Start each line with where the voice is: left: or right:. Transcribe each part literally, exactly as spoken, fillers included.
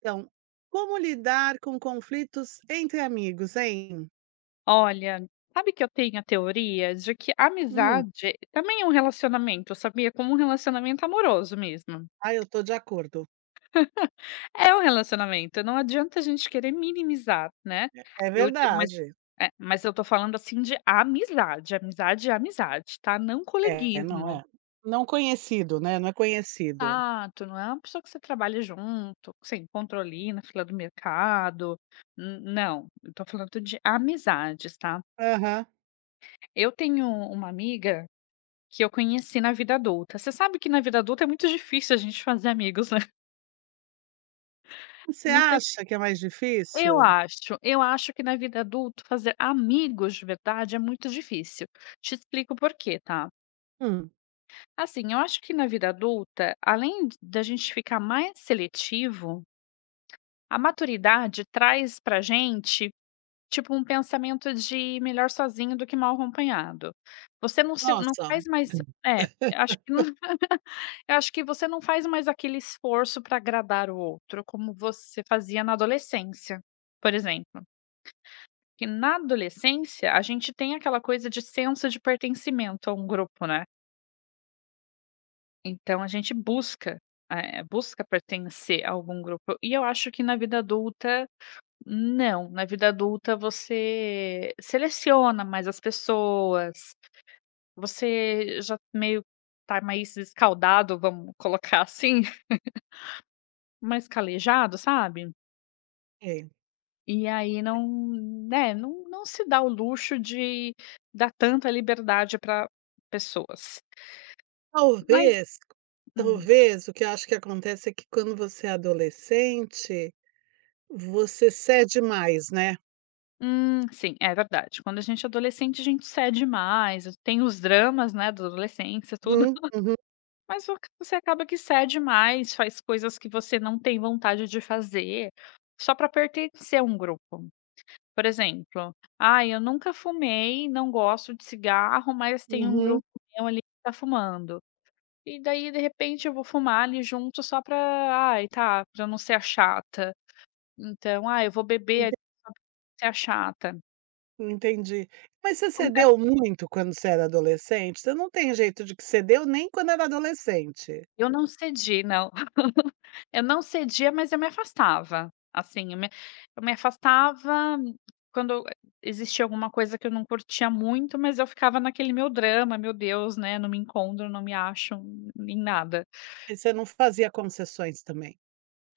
right: Então, como lidar com conflitos entre amigos, hein?
left: Olha, sabe que eu tenho a teoria de que a
right: Hum,
left: amizade também é um relacionamento, sabia? Como um relacionamento amoroso mesmo.
right: ah, eu tô de acordo.
left: É um relacionamento, não adianta a gente querer minimizar, né?
right: É
left: Eu, mas,
right: verdade.
left: é, mas eu tô falando assim de amizade, amizade é amizade, tá? Não
right: É, não
left: coleguismo.
right: é. Não conhecido, né, não é conhecido.
left: Exato, não é uma pessoa que você trabalha junto, que você encontrou ali na fila do mercado. N- Não, eu tô falando de amizades, tá?
right: Aham.
left: Eu tenho uma amiga que eu conheci na vida adulta. Você sabe que na vida adulta é muito difícil a gente fazer amigos, né.
right: Você
left: Não sei,
right: acha que é mais
left: eu
right: difícil?
left: acho, eu acho que na vida adulta fazer amigos de verdade é muito difícil. Te explico por quê, tá.
right: Hum,
left: Assim, eu acho que na vida adulta, além da gente ficar mais seletivo, a maturidade traz pra gente tipo um pensamento de melhor sozinho do que mal acompanhado. Você não se não
right: nossa.
left: faz mais é, acho que não eu acho que você não faz mais aquele esforço para agradar o outro como você fazia na adolescência, por exemplo. Que na adolescência a gente tem aquela coisa de senso de pertencimento a um grupo, né. Então a gente busca, eh, busca pertencer a algum grupo. E eu acho que na vida adulta Não, na vida adulta você seleciona mais as pessoas, você já meio tá mais escaldado, vamos colocar assim, mais calejado, sabe.
right: É.
left: E aí não, né, não não se dá o luxo de dar tanta liberdade para pessoas. Mas
right: Talvez,
left: hum,
right: talvez o que eu acho que acontece é que quando você é adolescente, você cede mais, né.
left: hum, sim, é verdade. Quando a gente é adolescente, a gente cede mais, tem os dramas, né, da adolescência, tudo.
right: Uhum, uhum,
left: Mas vo você acaba que cede mais, faz coisas que você não tem vontade de fazer, só para pertencer a um grupo. Por exemplo: "Ah, eu nunca fumei, não gosto de cigarro, mas tem um grupo meu ali que tá fumando". E daí, de repente, eu vou fumar ali junto só pra "Ai, tá", pra eu não ser a chata. Então: "Ah, eu vou beber
right: uhum.
left: ali só pra eu não ser a chata".
right: Entendi. Mas você cedeu muito quando você era adolescente? Você não tem jeito de que cedeu nem quando era adolescente.
left: Eu não cedi, não. Eu não cedia, mas eu me afastava, assim, eu me eu me afastava quando existia alguma coisa que eu não curtia muito, mas eu ficava naquele meu drama: "Meu Deus, né, não me encontro, não me acho em nada".
right: E você não fazia concessões também?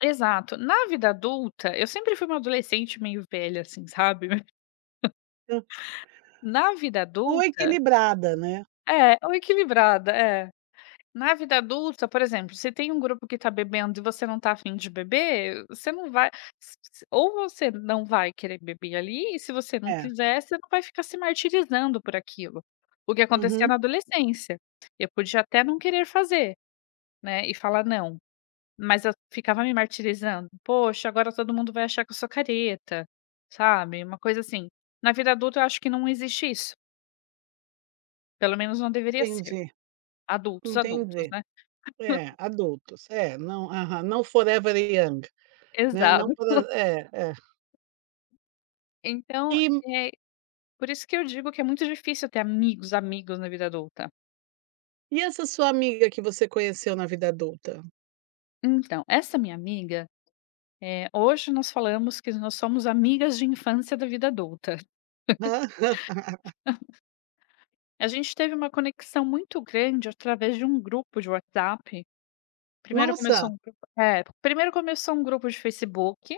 left: Exato. Na vida adulta, eu sempre fui uma adolescente meio velha, assim, sabe.
right: Hã.
left: Na vida
right: Ou
left: adulta
right: equilibrada, né.
left: é, ou equilibrada, é. Na vida adulta, por exemplo, se tem um grupo que está bebendo e você não está afim de beber, você não vai s s ou você não vai querer beber ali, e se você não
right: É.
left: quiser, você não vai ficar se martirizando por aquilo. O que acontecia
right: Uhum.
left: na adolescência. Eu podia até não querer fazer, né, e falar não, mas eu ficava me martirizando. "Poxa, agora todo mundo vai achar que eu sou careta", sabe, uma coisa assim. Na vida adulta eu acho que não existe isso, pelo menos não deveria ser.
right: Entendi,
left: Adultos, adultos,
right: entendi.
left: né.
right: É, adultos. É, não aham, não forever young, né, não
left: Exato.
right: por é, é.
left: Então,
right: E
left: eh, por isso que eu digo que é muito difícil ter amigos, amigos na vida adulta.
right: e essa sua amiga que você conheceu na vida adulta?
left: Então, essa minha amiga, eh, hoje nós falamos que nós somos amigas de infância da vida adulta.
right: Hã?
left: A gente teve uma conexão muito grande através de um grupo de WhatsApp. Primeiro
right: Nossa,
left: começou um grupo é, primeiro começou um grupo de Facebook,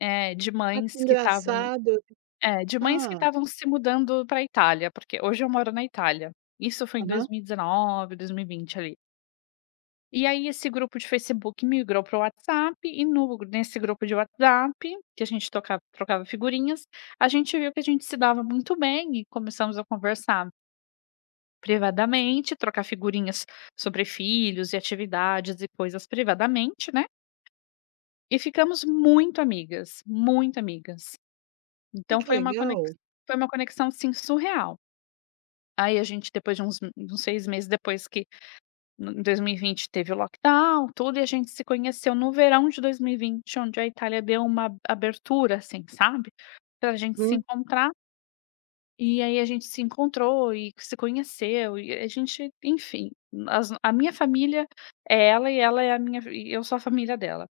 left: eh, de
right: ah, que
left: mães que estavam
right: engraçado.
left: é, de mães que
right: Hã.
left: estavam se mudando para a Itália, porque hoje eu moro na Itália. Isso foi em
right: Aham.
left: dois mil e dezenove, dois mil e vinte ali. E aí esse grupo de Facebook migrou para o WhatsApp e no nesse grupo de WhatsApp, que a gente toca trocava figurinhas, a gente viu que a gente se dava muito bem e começamos a conversar privadamente, trocar figurinhas sobre filhos e atividades e coisas privadamente, né, e ficamos muito amigas, muito amigas.
right: Ai,
left: Então
right: que
left: foi uma conexão,
right: legal.
left: foi uma conexão, assim, surreal. Aí a gente depois de uns uns seis meses depois que em dois mil e vinte teve o lockdown, tudo, e a gente se conheceu no verão de dois mil e vinte, onde a Itália deu uma abertura, assim, sabe, pra gente se
right: Hum.
left: encontrar, e aí a gente se encontrou e se conheceu, e a gente, enfim, as a minha família é ela e ela é a minha e eu sou a família dela,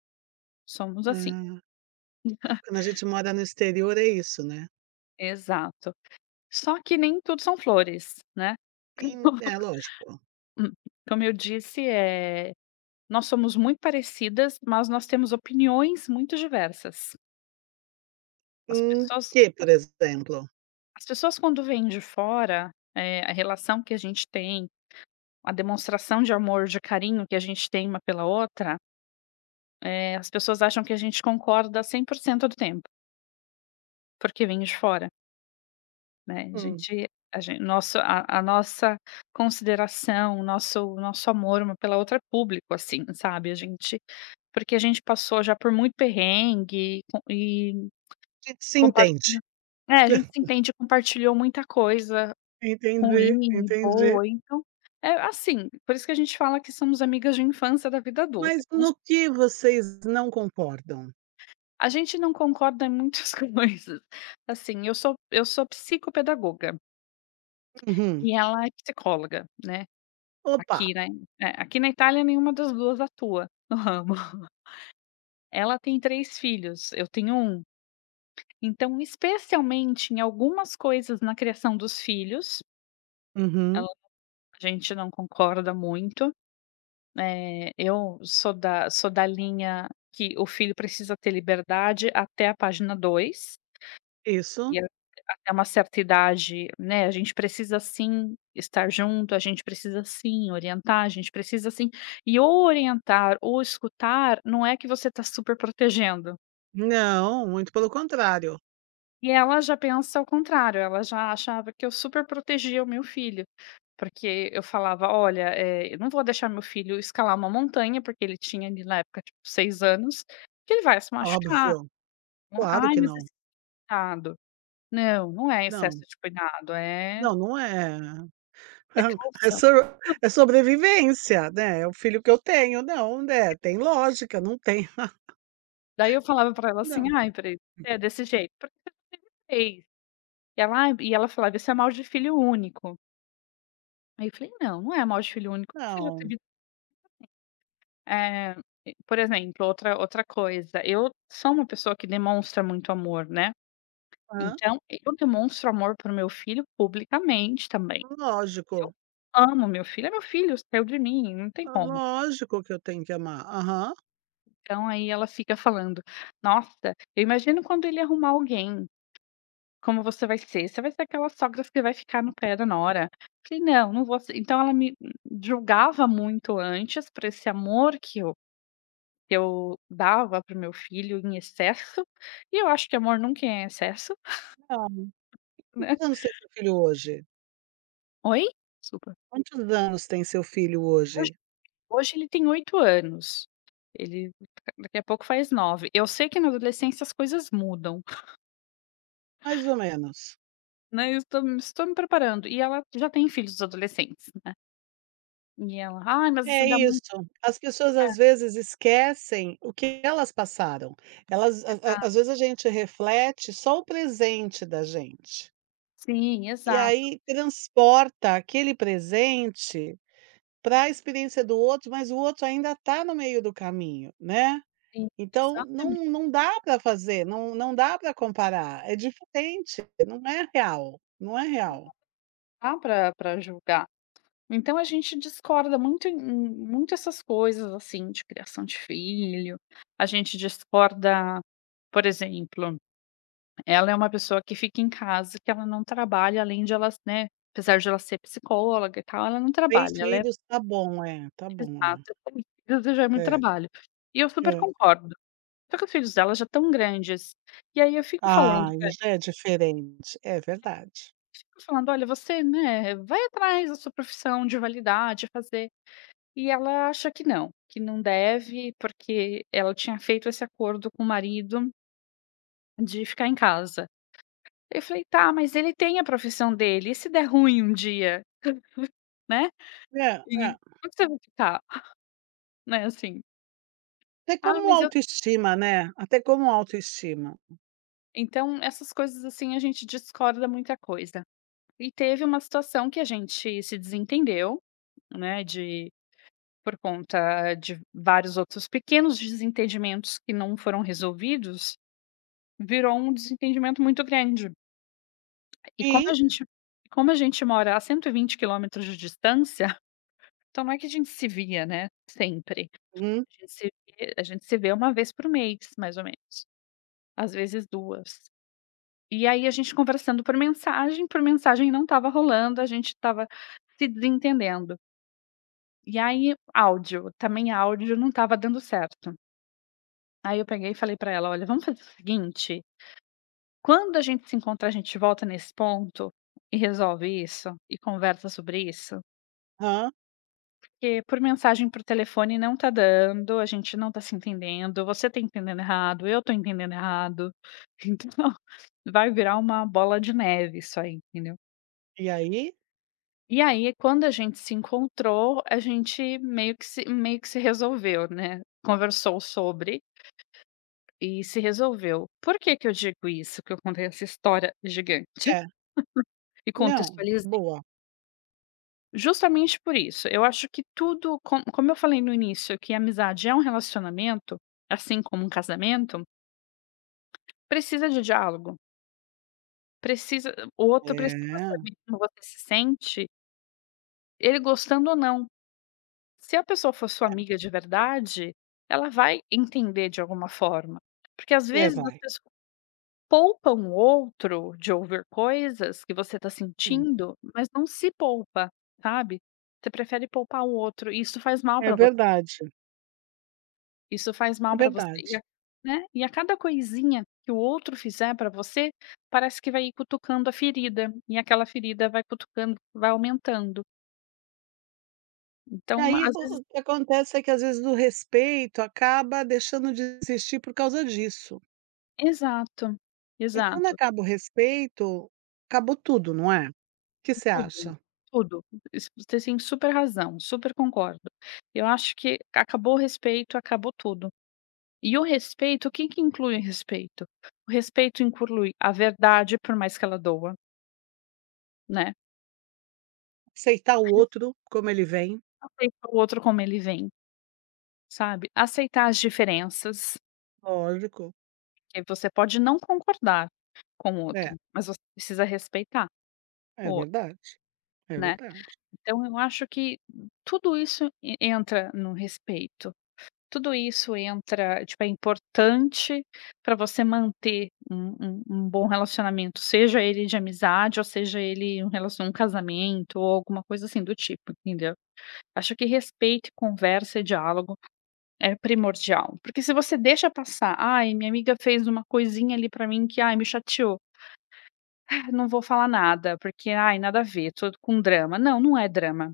left: somos assim.
right: Ah. Quando a gente mora no exterior é isso, né.
left: Exato. Só que nem tudo são flores, né.
right: Em é lógico.
left: Hum, como eu disse, eh, nós somos muito parecidas, mas nós temos opiniões muito diversas. As
right: Em
left: pessoas
right: que, por exemplo?
left: as pessoas quando vêm de fora, eh, a relação que a gente tem, a demonstração de amor, de carinho que a gente tem uma pela outra, eh, as pessoas acham que a gente concorda cem por cento do tempo, porque vem de fora, né. A
right: Hum,
left: gente a gente nosso a a nossa consideração, o nosso o nosso amor uma pela outra é público, assim, sabe. A gente, porque a gente passou já por muito perrengue e, com e
right: a gente se entende.
left: compartilhou é, a gente se entende, compartilhou muita coisa
right: Entendi,
left: ruim e
right: entendi.
left: boa, então é assim, por isso que a gente fala que somos amigas de infância da vida adulta, é
right: Mas
left: como se
right: no que vocês não concordam?
left: a gente não concorda em muitas coisas, assim, eu sou eu sou psicopedagoga
right: Uhum.
left: e ela é psicóloga, né,
right: "Opa!",
left: aqui né aqui na Itália nenhuma das duas atua no ramo. Ela tem três filhos, eu tenho um. Então, especialmente em algumas coisas na criação dos filhos,
right: "Uhum",
left: ela a gente não concorda muito. Eh, eu sou da sou da linha que o filho precisa ter liberdade até a página dois
right: "Isso",
left: e a até uma certa idade, né, a gente precisa sim estar junto, a gente precisa sim orientar, a gente precisa sim, e o orientar ou escutar não é que você está super protegendo.
right: "Não", muito pelo contrário.
left: E ela já pensa ao contrário, ela já achava que eu super protegia o meu filho, porque eu falava: "Olha, eh, eu não vou deixar meu filho escalar uma montanha", porque ele tinha ali na época, tipo, seis anos, "que ele vai se machucar.
right: Óbvio,
left: Não é,
right: claro
left: ai,
right: que
left: mas
right: não.
left: esse cuidado". Não, não é excesso
right: Não,
left: de cuidado, é
right: não, não é.
left: é
right: É
left: caução.
right: so é sobrevivência, né, é o filho que eu tenho. Não, né, tem lógica, não tem.
left: Daí eu falava pra ela assim:
right: Não.
left: "Ai, Pri, é desse jeito, porque fez". E ela: "Ai", e ela falava: "Isso é mal de filho único". Aí eu falei: "Não, não é mal de filho único, você já
right: Não.
left: teve Eh, e por exemplo, outra outra coisa, eu sou uma pessoa que demonstra muito amor, né,
right: Hã?
left: então eu demonstro amor para o meu filho publicamente também.
right: Lógico,
left: Eu amo meu filho, é meu filho, saiu de mim, não tem como.
right: lógico que eu tenho que amar. Aham.
left: Então aí ela fica falando: "Nossa, eu imagino quando ele arrumar alguém, como você vai ser? Você vai ser aquela sogra que vai ficar no pé da nora". Falei: "Não, não vou ser". Então ela me julgava muito antes por esse amor que eu que eu dava para o meu filho em excesso, e eu acho que amor nunca é em excesso,
right: Não.
left: né.
right: Quantos anos tem seu filho hoje?
left: Oi? Desculpa.
right: Quantos anos tem seu filho
left: Hoje
right: hoje?
left: hoje ele tem oito anos, ele daqui a pouco faz nove. Eu sei que na adolescência as coisas mudam,
right: Mais ou menos.
left: né, eu estou me estou me preparando, e ela já tem filhos adolescentes. E ela: "Ai, mas
right: É
left: você dá muito".
right: isso. As pessoas às vezes esquecem o que elas passaram. Elas a a às vezes a gente reflete só o presente da gente,
left: Sim,
right: e
left: exato,
right: aí transporta aquele presente para a experiência do outro, mas o outro ainda está no meio do caminho, né.
left: sim,
right: Então
left: exatamente,
right: não não dá para fazer, não não dá para comparar, é diferente, não é real, não é
left: não
right: real.
left: dá pra pra julgar. Então a gente discorda muito em em muito essas coisas, assim, de criação de filho, a gente discorda, por exemplo, ela é uma pessoa que fica em casa, que ela não trabalha, além de ela, né, apesar de ela ser psicóloga e tal, ela não
right: Três
left: trabalha, ela é,
right: filhos, tá bom, é, tá bom, é.
left: exato, com filhos já é muito
right: É,
left: trabalho. E eu super
right: é.
left: concordo, só que os filhos dela já estão grandes, e aí eu fico falando
right: Ai,
left: pra,
right: já é diferente, é verdade.
left: fico falando: "Olha, você, né, vai atrás da sua profissão de validade, fazer". E ela acha que não, que não deve, porque ela tinha feito esse acordo com o marido de ficar em casa. Eu falei: "Tá, mas ele tem a profissão dele, e se der ruim um dia, né?
right: É, é.
left: E como que você vai ficar?", né, assim.
right: Até
left: "Ah,
right: como
left: mas eu",
right: autoestima, né, até como autoestima.
left: então essas coisas, assim, a gente discorda muita coisa. E teve uma situação que a gente se desentendeu, né, de por conta de vários outros pequenos desentendimentos que não foram resolvidos, virou um desentendimento muito grande. E como
right: E
left: a gente como a gente mora a cento e vinte quilômetros de distância, então não é que a gente se via, né, sempre.
right: hum,
left: A gente se vê a gente se vê uma vez por mês, mais ou menos, às vezes duas. E aí a gente conversando por mensagem, por mensagem não estava rolando, a gente estava se desentendendo. E aí áudio, também áudio não estava dando certo. Aí eu peguei e falei para ela: "Olha, vamos fazer o seguinte, quando a gente se encontrar, a gente volta nesse ponto e resolve isso e conversa sobre isso?"
right: hã?
left: Porque por mensagem, por telefone não tá dando, a gente não tá se entendendo, você tá entendendo errado, eu tô entendendo errado, então vai virar uma bola de neve isso aí, entendeu.
right: E aí?
left: E aí quando a gente se encontrou, a gente meio que se meio que se resolveu, né, conversou sobre e se resolveu. Por que que eu digo isso, que eu contei essa história gigante
right: É.
left: e
right: Não, boa.
left: justamente por isso, eu acho que tudo co como eu falei no início que a amizade é um relacionamento, assim como um casamento, precisa de diálogo, precisa, o outro precisa
right: É.
left: saber como você se sente, ele gostando ou não. Se a pessoa for sua amiga de verdade, ela vai entender de alguma forma. Porque às
right: É,
left: vezes as
right: vai.
left: pessoas poupam o outro de ouvir coisas que você está
right: Hum.
left: sentindo, mas não se poupa, sabe. Você prefere poupar o outro e isso faz mal
right: É
left: para,
right: verdade.
left: isso faz
right: É
left: mal para você
right: verdade.
left: e a, né, e a cada coisinha que o outro fizer para você, parece que vai ir cutucando a ferida, e aquela ferida vai cutucando, vai aumentando.
right: E
left: Então uma
right: aí
left: às
right: o
left: vezes
right: o que acontece é que às vezes o respeito acaba deixando de existir por causa disso.
left: exato,
right: E quando
left: exato,
right: acaba o respeito, acabou tudo, não é? O que você
left: tudo,
right: acha?
left: tudo. Isso você tem super razão, super concordo. Eu acho que acabou o respeito, acabou tudo. E o respeito, o que que inclui o respeito? O respeito inclui a verdade, por mais que ela doa, né,
right: Aceitar o
left: res
right: outro como ele vem,
left: aceitar o outro como ele vem. Sabe, aceitar as diferenças,
right: lógico.
left: que você pode não concordar com o
right: É,
left: outro, mas você precisa respeitar o
right: é
left: outro,
right: verdade, é
left: né.
right: verdade.
left: Então eu acho que tudo isso e entra no respeito, tudo isso entra, tipo, é importante para você manter um um um bom relacionamento, seja ele de amizade ou seja ele um relacion um casamento ou alguma coisa assim do tipo, entendeu. Acho que respeito, conversa e diálogo é primordial, porque se você deixa passar: "Ai, minha amiga fez uma coisinha ali pra mim que, ai, me chateou. Ah, não vou falar nada, porque, ai, nada a ver, tô com drama". Não, não é drama,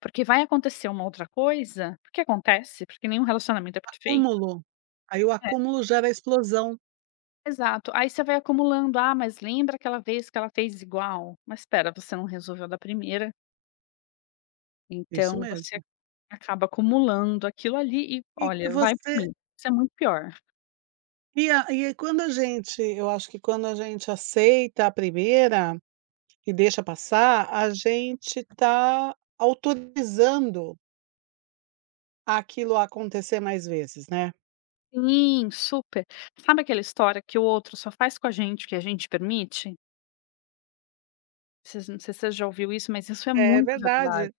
left: porque vai acontecer uma outra coisa, porque acontece, porque nenhum relacionamento é perfeito.
right: Acúmulo, aí o
left: É,
right: acúmulo gera a explosão,
left: exato. Aí você vai acumulando: "Ah, mas lembra aquela vez que ela fez igual?". Mas espera, você não resolveu da primeira,
right: isso
left: então você
right: mesmo.
left: acaba acumulando aquilo ali e,
right: E que
left: olha, vai por
right: você
left: mim, isso é muito pior.
right: e a e quando a gente eu acho que quando a gente aceita a primeira e deixa passar, a gente está autorizando aquilo a acontecer mais vezes, né.
left: Sim, super. Sabe aquela história que o outro só faz com a gente o que a gente permite? Vocês, não sei se você já ouviu isso, mas isso é
right: É
left: muito verdade.
right: verdade,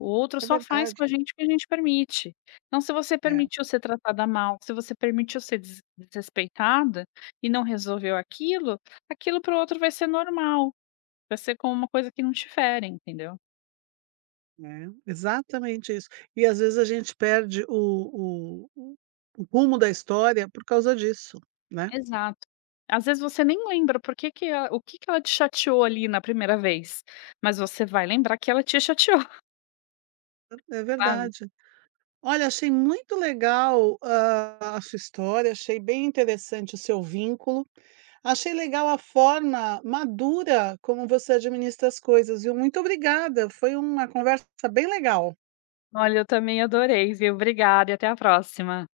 left: O outro
right: é
left: só faz
right: verdade.
left: com a gente o que a gente permite. Então, se você
right: É,
left: permitiu ser tratada mal, se você permitiu ser des desrespeitada e não resolveu aquilo, aquilo para o outro vai ser normal, vai ser como uma coisa que não te fere, entendeu?
right: é, exatamente isso. E às vezes a gente perde o o o rumo da história por causa disso, né.
left: Exato. Às vezes você nem lembra por que que ela o que que ela te chateou ali na primeira vez, mas você vai lembrar que ela te chateou,
right: É
left: sabe?
right: verdade. Olha, achei muito legal, hã, a sua história, achei bem interessante o seu vínculo. Achei legal a forma madura como você administra as coisas, viu. Muito obrigada, foi uma conversa bem legal.
left: Olha, eu também adorei, viu. Obrigada e até a próxima.